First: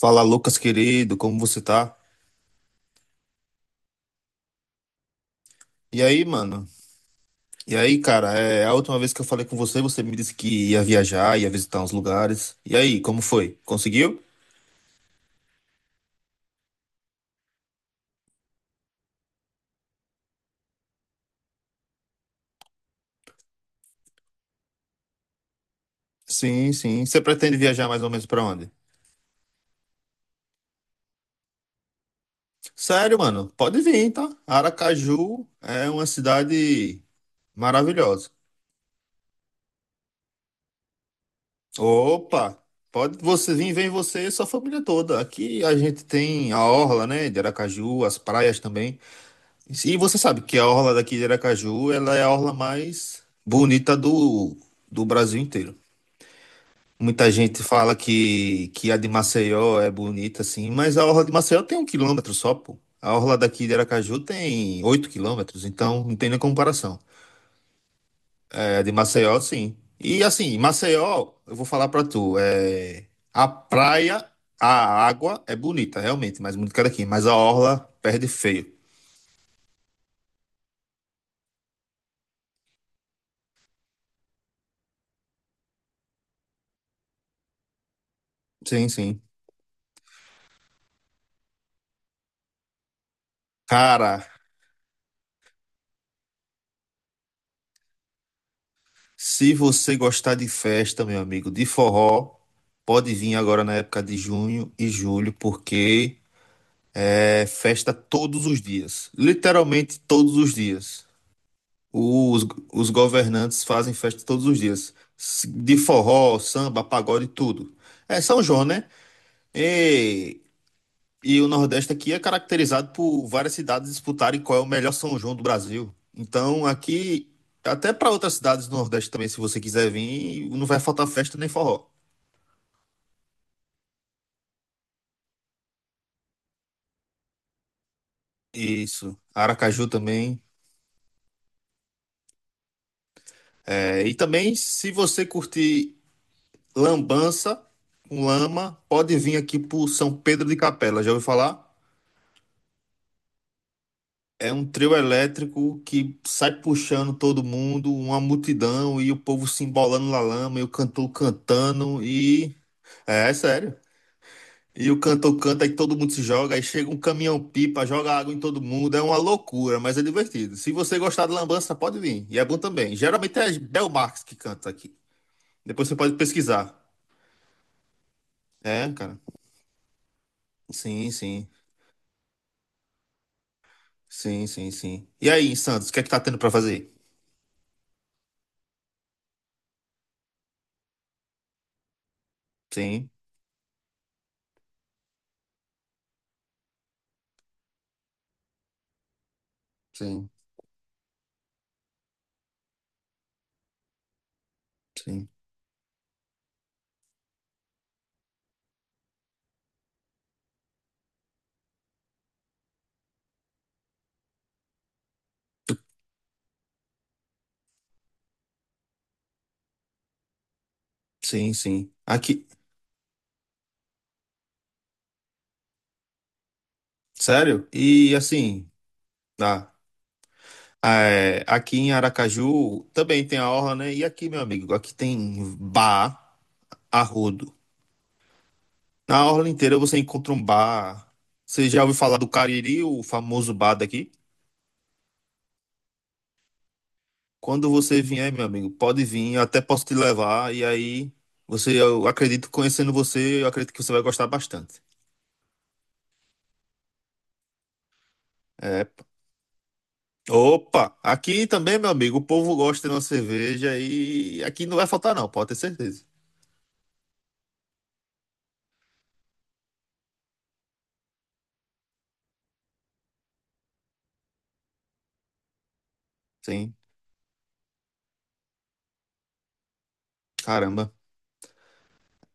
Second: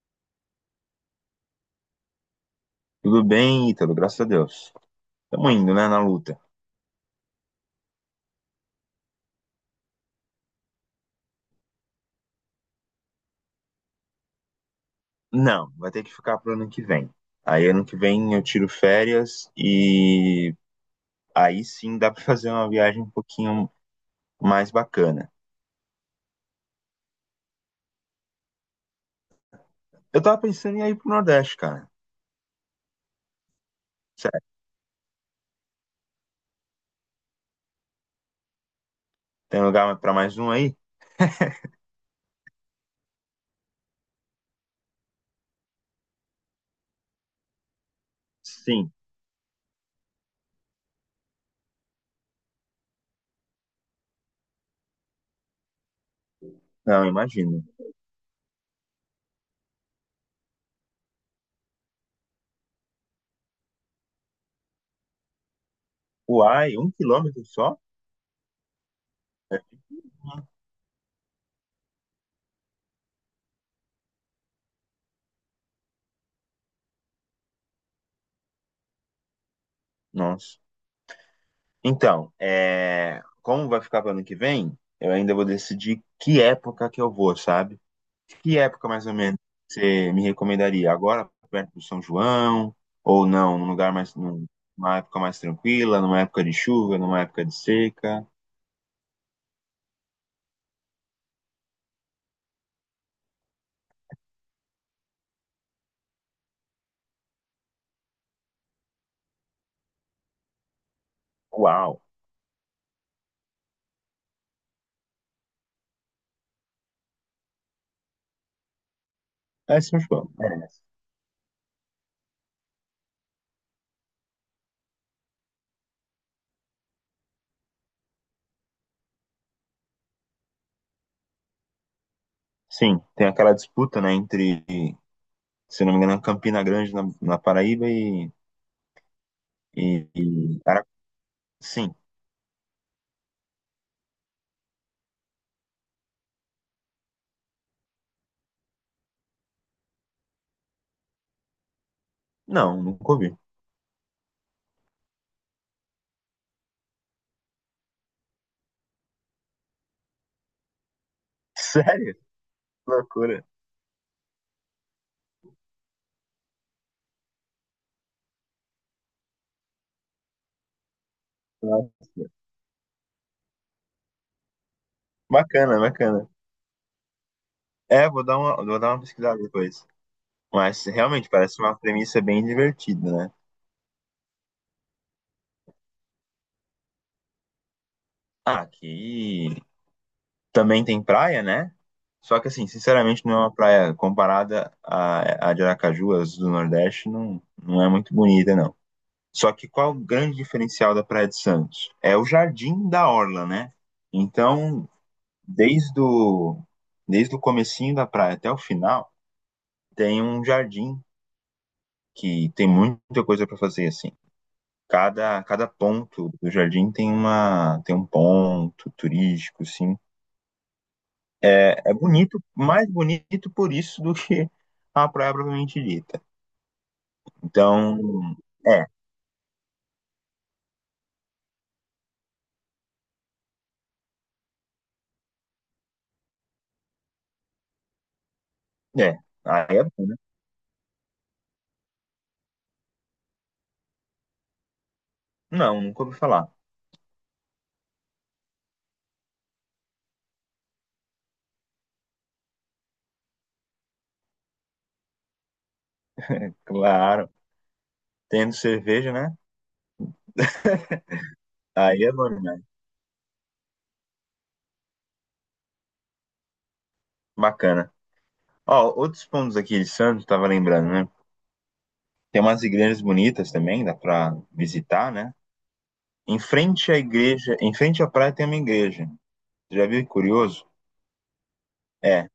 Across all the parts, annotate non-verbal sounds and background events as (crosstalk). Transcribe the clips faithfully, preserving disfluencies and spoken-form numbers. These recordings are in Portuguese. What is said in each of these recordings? Fala, Lucas, querido, como você tá? Tudo bem, Ítalo, graças a Deus. Tamo indo, né, na E aí, luta. mano? E aí, cara, é a última vez que eu falei com você, você me disse que ia viajar, ia visitar uns lugares. E aí, como foi? Conseguiu? Não, vai ter que ficar pro ano que vem. Aí ano que vem eu tiro férias e aí sim dá pra (laughs) fazer uma viagem um pouquinho mais bacana. Sim, sim. Você pretende viajar mais ou menos pra onde? Eu tava pensando em ir pro Nordeste, cara. Sério, mano, pode vir, tá? Sério, Aracaju é uma cidade maravilhosa. tem lugar pra mais um aí? Opa, pode você vir, vem você e sua família toda. Aqui a gente tem a orla, né, de Aracaju, as praias Sim. também. E você sabe que a orla daqui de Aracaju, ela é a orla mais bonita do, do Brasil inteiro. Não, Muita gente imagino. fala que, que a de Maceió é bonita, assim, mas a orla de Maceió tem um quilômetro só, pô. A orla daqui de Aracaju tem oito quilômetros, então não tem nem Uai, um comparação. quilômetro só? É, a de Maceió, É. sim. E assim, Maceió, eu vou falar pra tu, é, a praia, a água é bonita, realmente, mais bonita que a daqui, mas a orla perde feio. Nossa. Então, é... como vai ficar pro ano que vem, eu ainda vou decidir que época que eu vou, sabe? Que Sim, época, mais ou sim. menos, você me recomendaria? Agora, perto do São João? Ou não, num lugar mais, Cara, num- numa época mais tranquila, numa época de chuva, numa época de seca? se você gostar de festa, meu amigo, de forró, pode vir agora na época de junho e julho, porque é festa todos os dias. Literalmente todos os dias. Uau! Os, os governantes fazem festa todos os dias. De forró, samba, pagode, tudo. É São João, né? É São João, E merece. e o Nordeste aqui é caracterizado por várias cidades disputarem qual é o melhor São João do Brasil. Então, aqui, até para outras cidades do Nordeste também, se você quiser vir, não vai faltar festa nem forró. Sim, tem aquela disputa, né, entre, se não me engano, Campina Grande na, na Paraíba e, Isso. Aracaju e, e também. Ara- Sim, É, e também, se você curtir lambança com lama, pode vir aqui pro São Pedro de Capela. Já ouviu falar? não, nunca ouvi. É um trio elétrico que sai puxando todo mundo, uma multidão, e o povo se embolando na lama, e o cantor (laughs) cantando, Sério? e... Que É, é loucura. sério. E o cantor canta e todo mundo se joga, aí chega um caminhão-pipa, joga água em todo mundo, é uma loucura, mas é divertido. Se você gostar de lambança, pode Nossa. vir, e é bom também. Geralmente é Bel Marques que canta aqui. Bacana, Depois você pode bacana. pesquisar. É, vou dar uma, vou dar É, uma cara. pesquisada depois. Mas Sim, realmente sim. parece uma premissa bem divertida, né? Sim, sim, sim. E aí, Santos, o que é que tá tendo pra fazer? Ah, aqui também tem praia, né? Só que assim, Sim, sinceramente, não é uma praia comparada à, à de Aracaju, as do Nordeste, não, não é muito bonita, não. Só que qual o sim, grande diferencial da Praia de Santos? É o jardim da orla, né? Então, sim. desde o, desde o comecinho da praia até o final, tem um jardim que tem muita coisa para fazer assim. Cada, cada ponto do jardim tem uma tem um ponto turístico, assim, Sim, é, sim. é bonito, Aqui. mais bonito por isso do que a praia propriamente dita. Sério? Então, E assim, é, tá. É, aqui em Aracaju também tem a orla, né? E aqui, meu amigo, aqui tem bar, arrodo. é. Na orla inteira Aí é você bom, né? encontra um bar. Você já ouviu falar do Cariri, o famoso bar daqui? Não, nunca ouvi falar. Quando você vier, meu amigo, pode vir, eu até posso te levar. E aí, você, eu acredito, conhecendo você, eu acredito que você vai gostar bastante. Claro, tendo É. cerveja, né? Opa! Aqui também, meu Aí é amigo, o bom, povo né? gosta de uma cerveja e aqui não vai faltar, não, pode ter certeza. Bacana. Ó, outros pontos aqui de Santos, tava lembrando, né? Tem umas igrejas bonitas também, dá pra visitar, né? Em Sim, frente à igreja, em frente à praia tem uma igreja. Já viu? Que curioso! caramba. É,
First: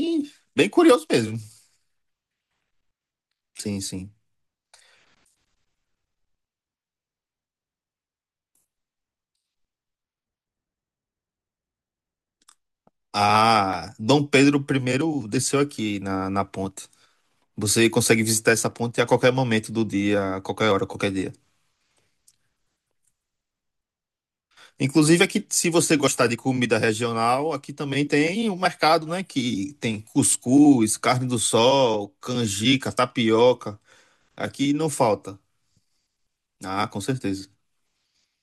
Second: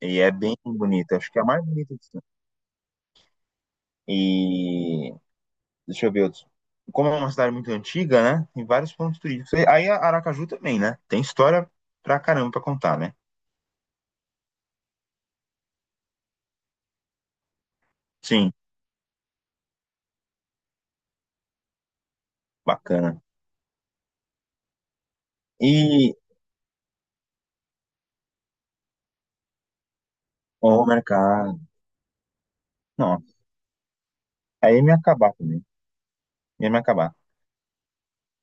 e é bem bem curioso bonita. Acho mesmo. que é a mais bonita de Santos. Sim, sim. E deixa eu ver outros. Como é uma cidade muito antiga, né? Tem vários pontos turísticos. E aí a Aracaju também, né? Tem história pra caramba pra contar, né? Ah, Dom Pedro Primeiro desceu aqui na, na ponte. Você consegue visitar Sim, essa ponte a qualquer momento do dia, a qualquer hora, qualquer dia. bacana. Inclusive aqui, se você E gostar de comida regional, aqui também tem um mercado, né, que tem ó, o cuscuz, carne do mercado. sol, canjica, Não, tapioca. Aqui aí ia não me acabar falta. também. Ia me Ah, com acabar. certeza.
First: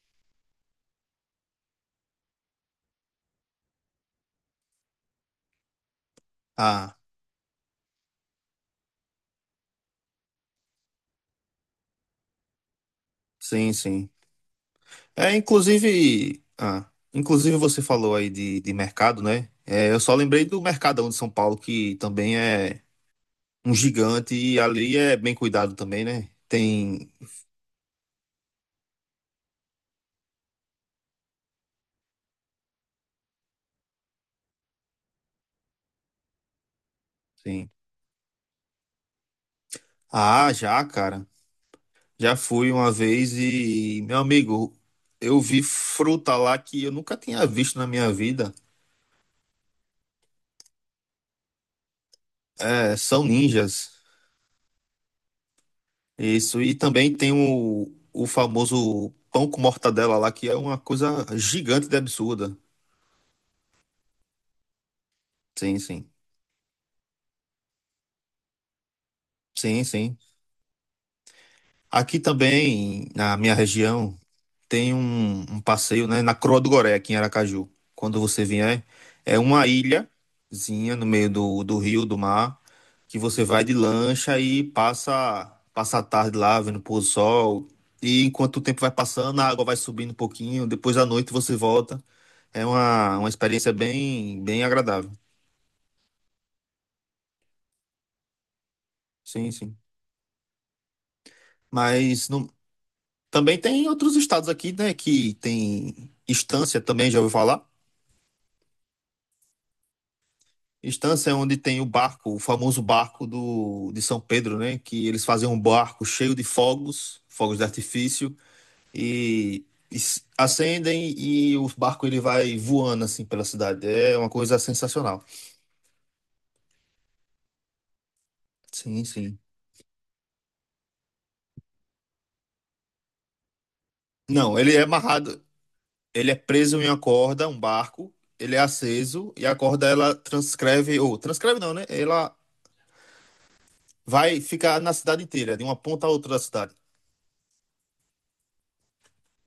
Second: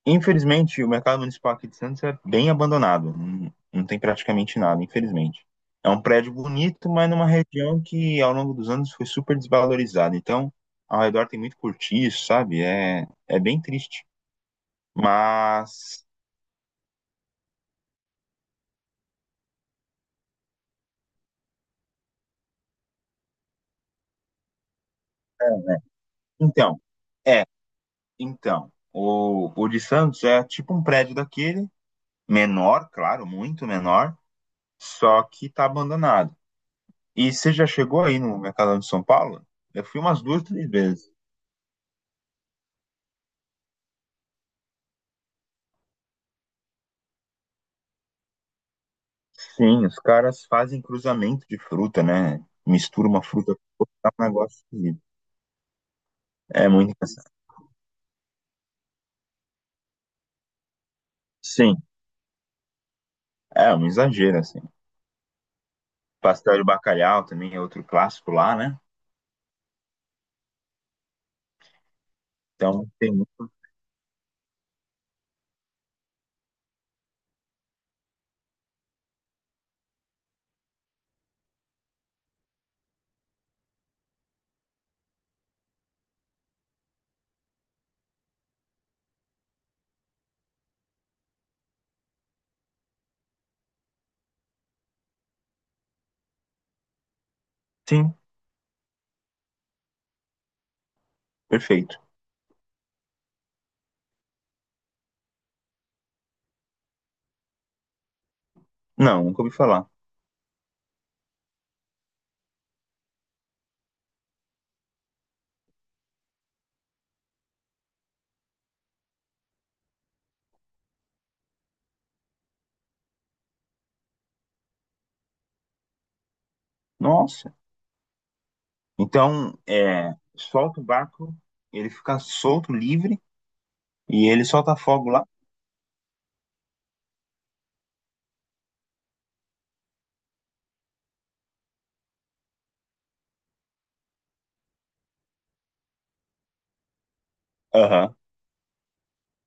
Infelizmente, o mercado municipal aqui de Santos é bem abandonado. Não, não tem praticamente nada, infelizmente. É um prédio bonito, Ah, mas numa região que ao longo dos anos foi super desvalorizada. Então, ao redor tem muito cortiço, sabe? É, é bem sim, triste. sim. É, Mas inclusive, ah, inclusive você falou aí de, de mercado, né? É, eu só lembrei do Mercadão de São Paulo, que também é um gigante e ali é bem cuidado também, né? Então, Tem é, então, o, o de Santos é tipo um prédio daquele, menor, claro, muito menor, só que tá abandonado. E você já sim. chegou aí no Mercadão de São Paulo? Eu fui umas duas, Ah, três já, vezes. cara. Já fui uma vez e, meu amigo, eu vi fruta lá que eu nunca tinha visto na minha vida. Sim, os caras fazem cruzamento de fruta, né? É, Mistura uma são fruta com ninjas. outra, dá um negócio esquisito. Isso. É E muito também engraçado. tem o, o famoso pão com mortadela lá, que é uma coisa Sim, gigante de absurda. é um exagero, assim. Sim, sim. Pastel de bacalhau também é outro clássico lá, né? Sim, sim. Aqui Então também, tem na muito. minha região, tem um, um passeio, né, na Croa do Goré, aqui em Aracaju. Quando você vier, é uma ilhazinha no meio do, do rio, do mar, que você vai de lancha e passa, passa a tarde lá, vendo o pôr do sol. E enquanto o tempo vai passando, a água vai subindo um pouquinho, depois à noite você volta. É uma, uma experiência bem, bem agradável. Sim, Sim, sim. perfeito. Mas não- também tem outros estados aqui, né, que tem Estância também, já ouviu falar? Não, nunca ouvi falar. Estância é onde tem o barco, o famoso barco do, de São Pedro, né? Que eles fazem um barco cheio de fogos, fogos de artifício, e, e s- acendem e o barco ele vai voando assim pela cidade. É uma coisa sensacional. Nossa. Sim, sim. Então, é, solta o barco, ele fica solto, livre, e ele Não, ele solta é fogo lá. amarrado, ele é preso em uma corda, um barco, ele é aceso e a corda ela transcreve, ou transcreve não, né? Ela vai ficar na cidade inteira, de uma ponta a outra da cidade. Aham.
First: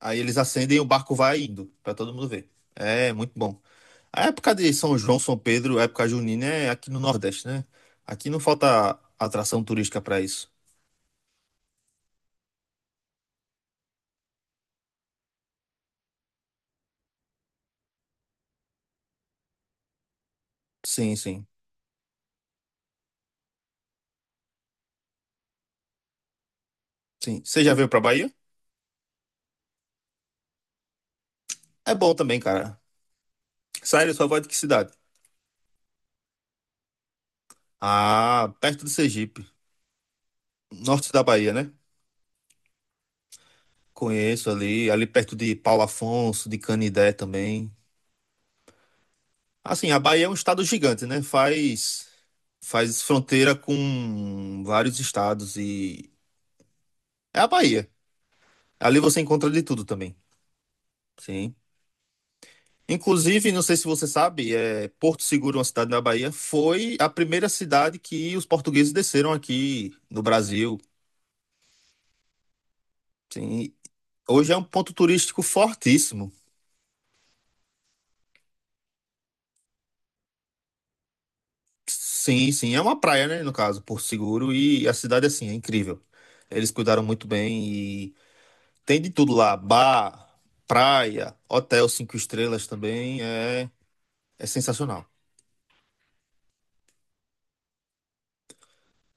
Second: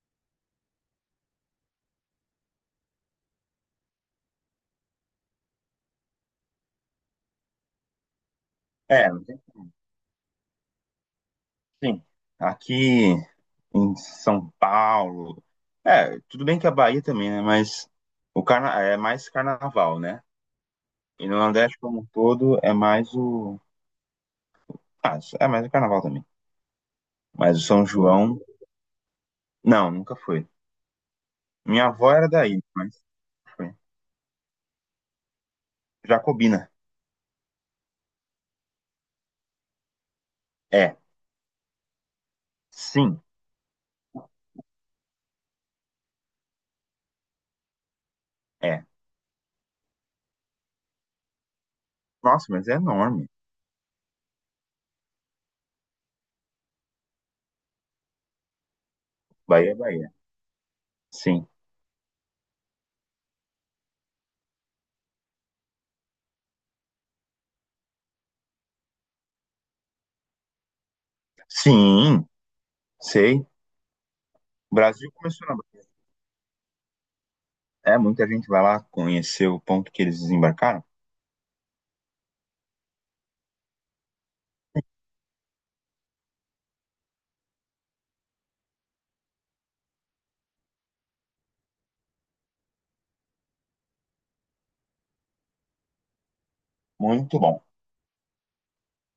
Aí eles acendem e o barco vai indo, pra todo mundo ver. É muito bom. A época de São João, São Pedro, a época junina é aqui no Nordeste, né? Aqui não falta É, atração turística pra isso. sim. Aqui em São Paulo. É, tudo bem que a Bahia também, né? Mas o carna... é mais carnaval, né? Sim, E no sim, Nordeste como um todo é mais o. Ah, é mais o carnaval também. sim. Mas o Você já São veio pra Bahia? João. Não, nunca foi. Minha É avó bom era também, daí, cara. mas foi. Sério, sua voz de que cidade? Jacobina. Ah, perto do Sergipe, É, norte da Bahia, né? sim, Conheço ali, ali perto de Paulo Afonso, de Canidé também. é. Assim, a Bahia é um estado gigante, né? Faz Nossa, mas é faz enorme. fronteira com vários estados e é a Bahia. Ali você encontra de Bahia é tudo Bahia. também. Sim. Sim. Inclusive, não sei se você sabe, é, Porto Seguro, uma cidade na Bahia, foi a primeira cidade que os portugueses desceram aqui no Brasil. Sim, sei. Sim, hoje é um O ponto Brasil turístico começou na. fortíssimo. É, muita gente vai lá conhecer o ponto que eles desembarcaram. Sim, sim, é uma praia, né, no caso, Porto Seguro, e a cidade, assim, é incrível. Eles cuidaram muito bem e tem de tudo lá, bar, praia, hotel cinco estrelas também, é, é sensacional. Muito bom.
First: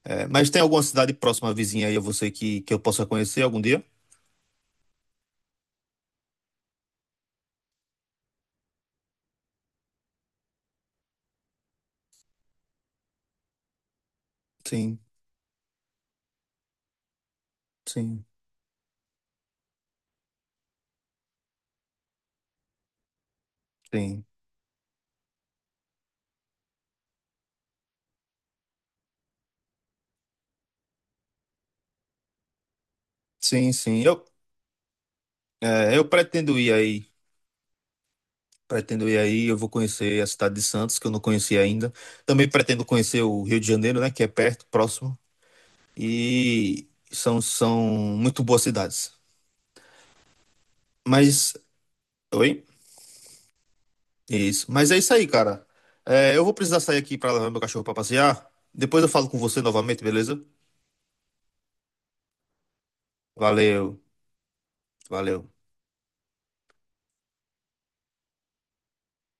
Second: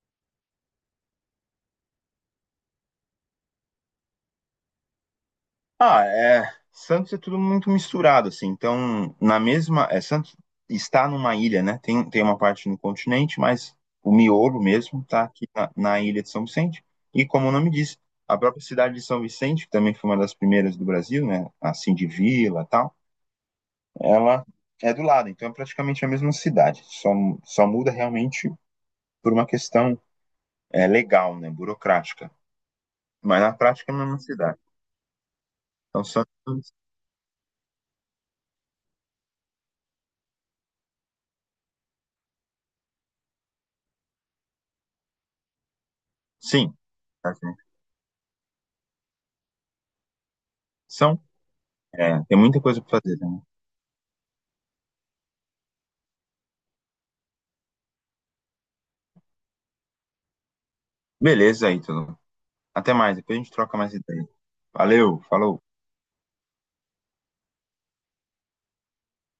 É, mas tem alguma cidade próxima, vizinha aí a você que, que eu possa conhecer algum dia? Ah, é. Santos é tudo muito misturado, assim. Então, na mesma. É, Santos está numa ilha, né? Tem, tem uma parte no continente, mas o miolo Sim, mesmo está aqui na, na ilha de São Vicente. E como o nome diz, sim, a própria cidade de São Vicente, que também foi uma das primeiras do Brasil, né? Assim, de vila e tal, sim. ela é do lado. Então, é praticamente a mesma cidade. Só, só muda realmente por uma questão é, legal, né, burocrática, mas na Sim, prática é a sim. mesma Eu, cidade. é, Então, eu são, pretendo ir aí. Pretendo ir aí. Eu vou conhecer a cidade de Santos, que eu não conheci ainda. Também pretendo conhecer o Rio de Janeiro, né? Que é perto, próximo. sim, E tá, são, gente? são muito boas cidades. são, Mas. é, tem muita Oi? coisa para fazer. Né? Isso. Mas é isso aí, cara. É, eu vou precisar sair aqui para levar meu cachorro para passear. Depois eu falo com você novamente, beleza? Beleza aí, tudo. Até mais, depois a gente troca mais Valeu. ideia. Valeu, Valeu. falou.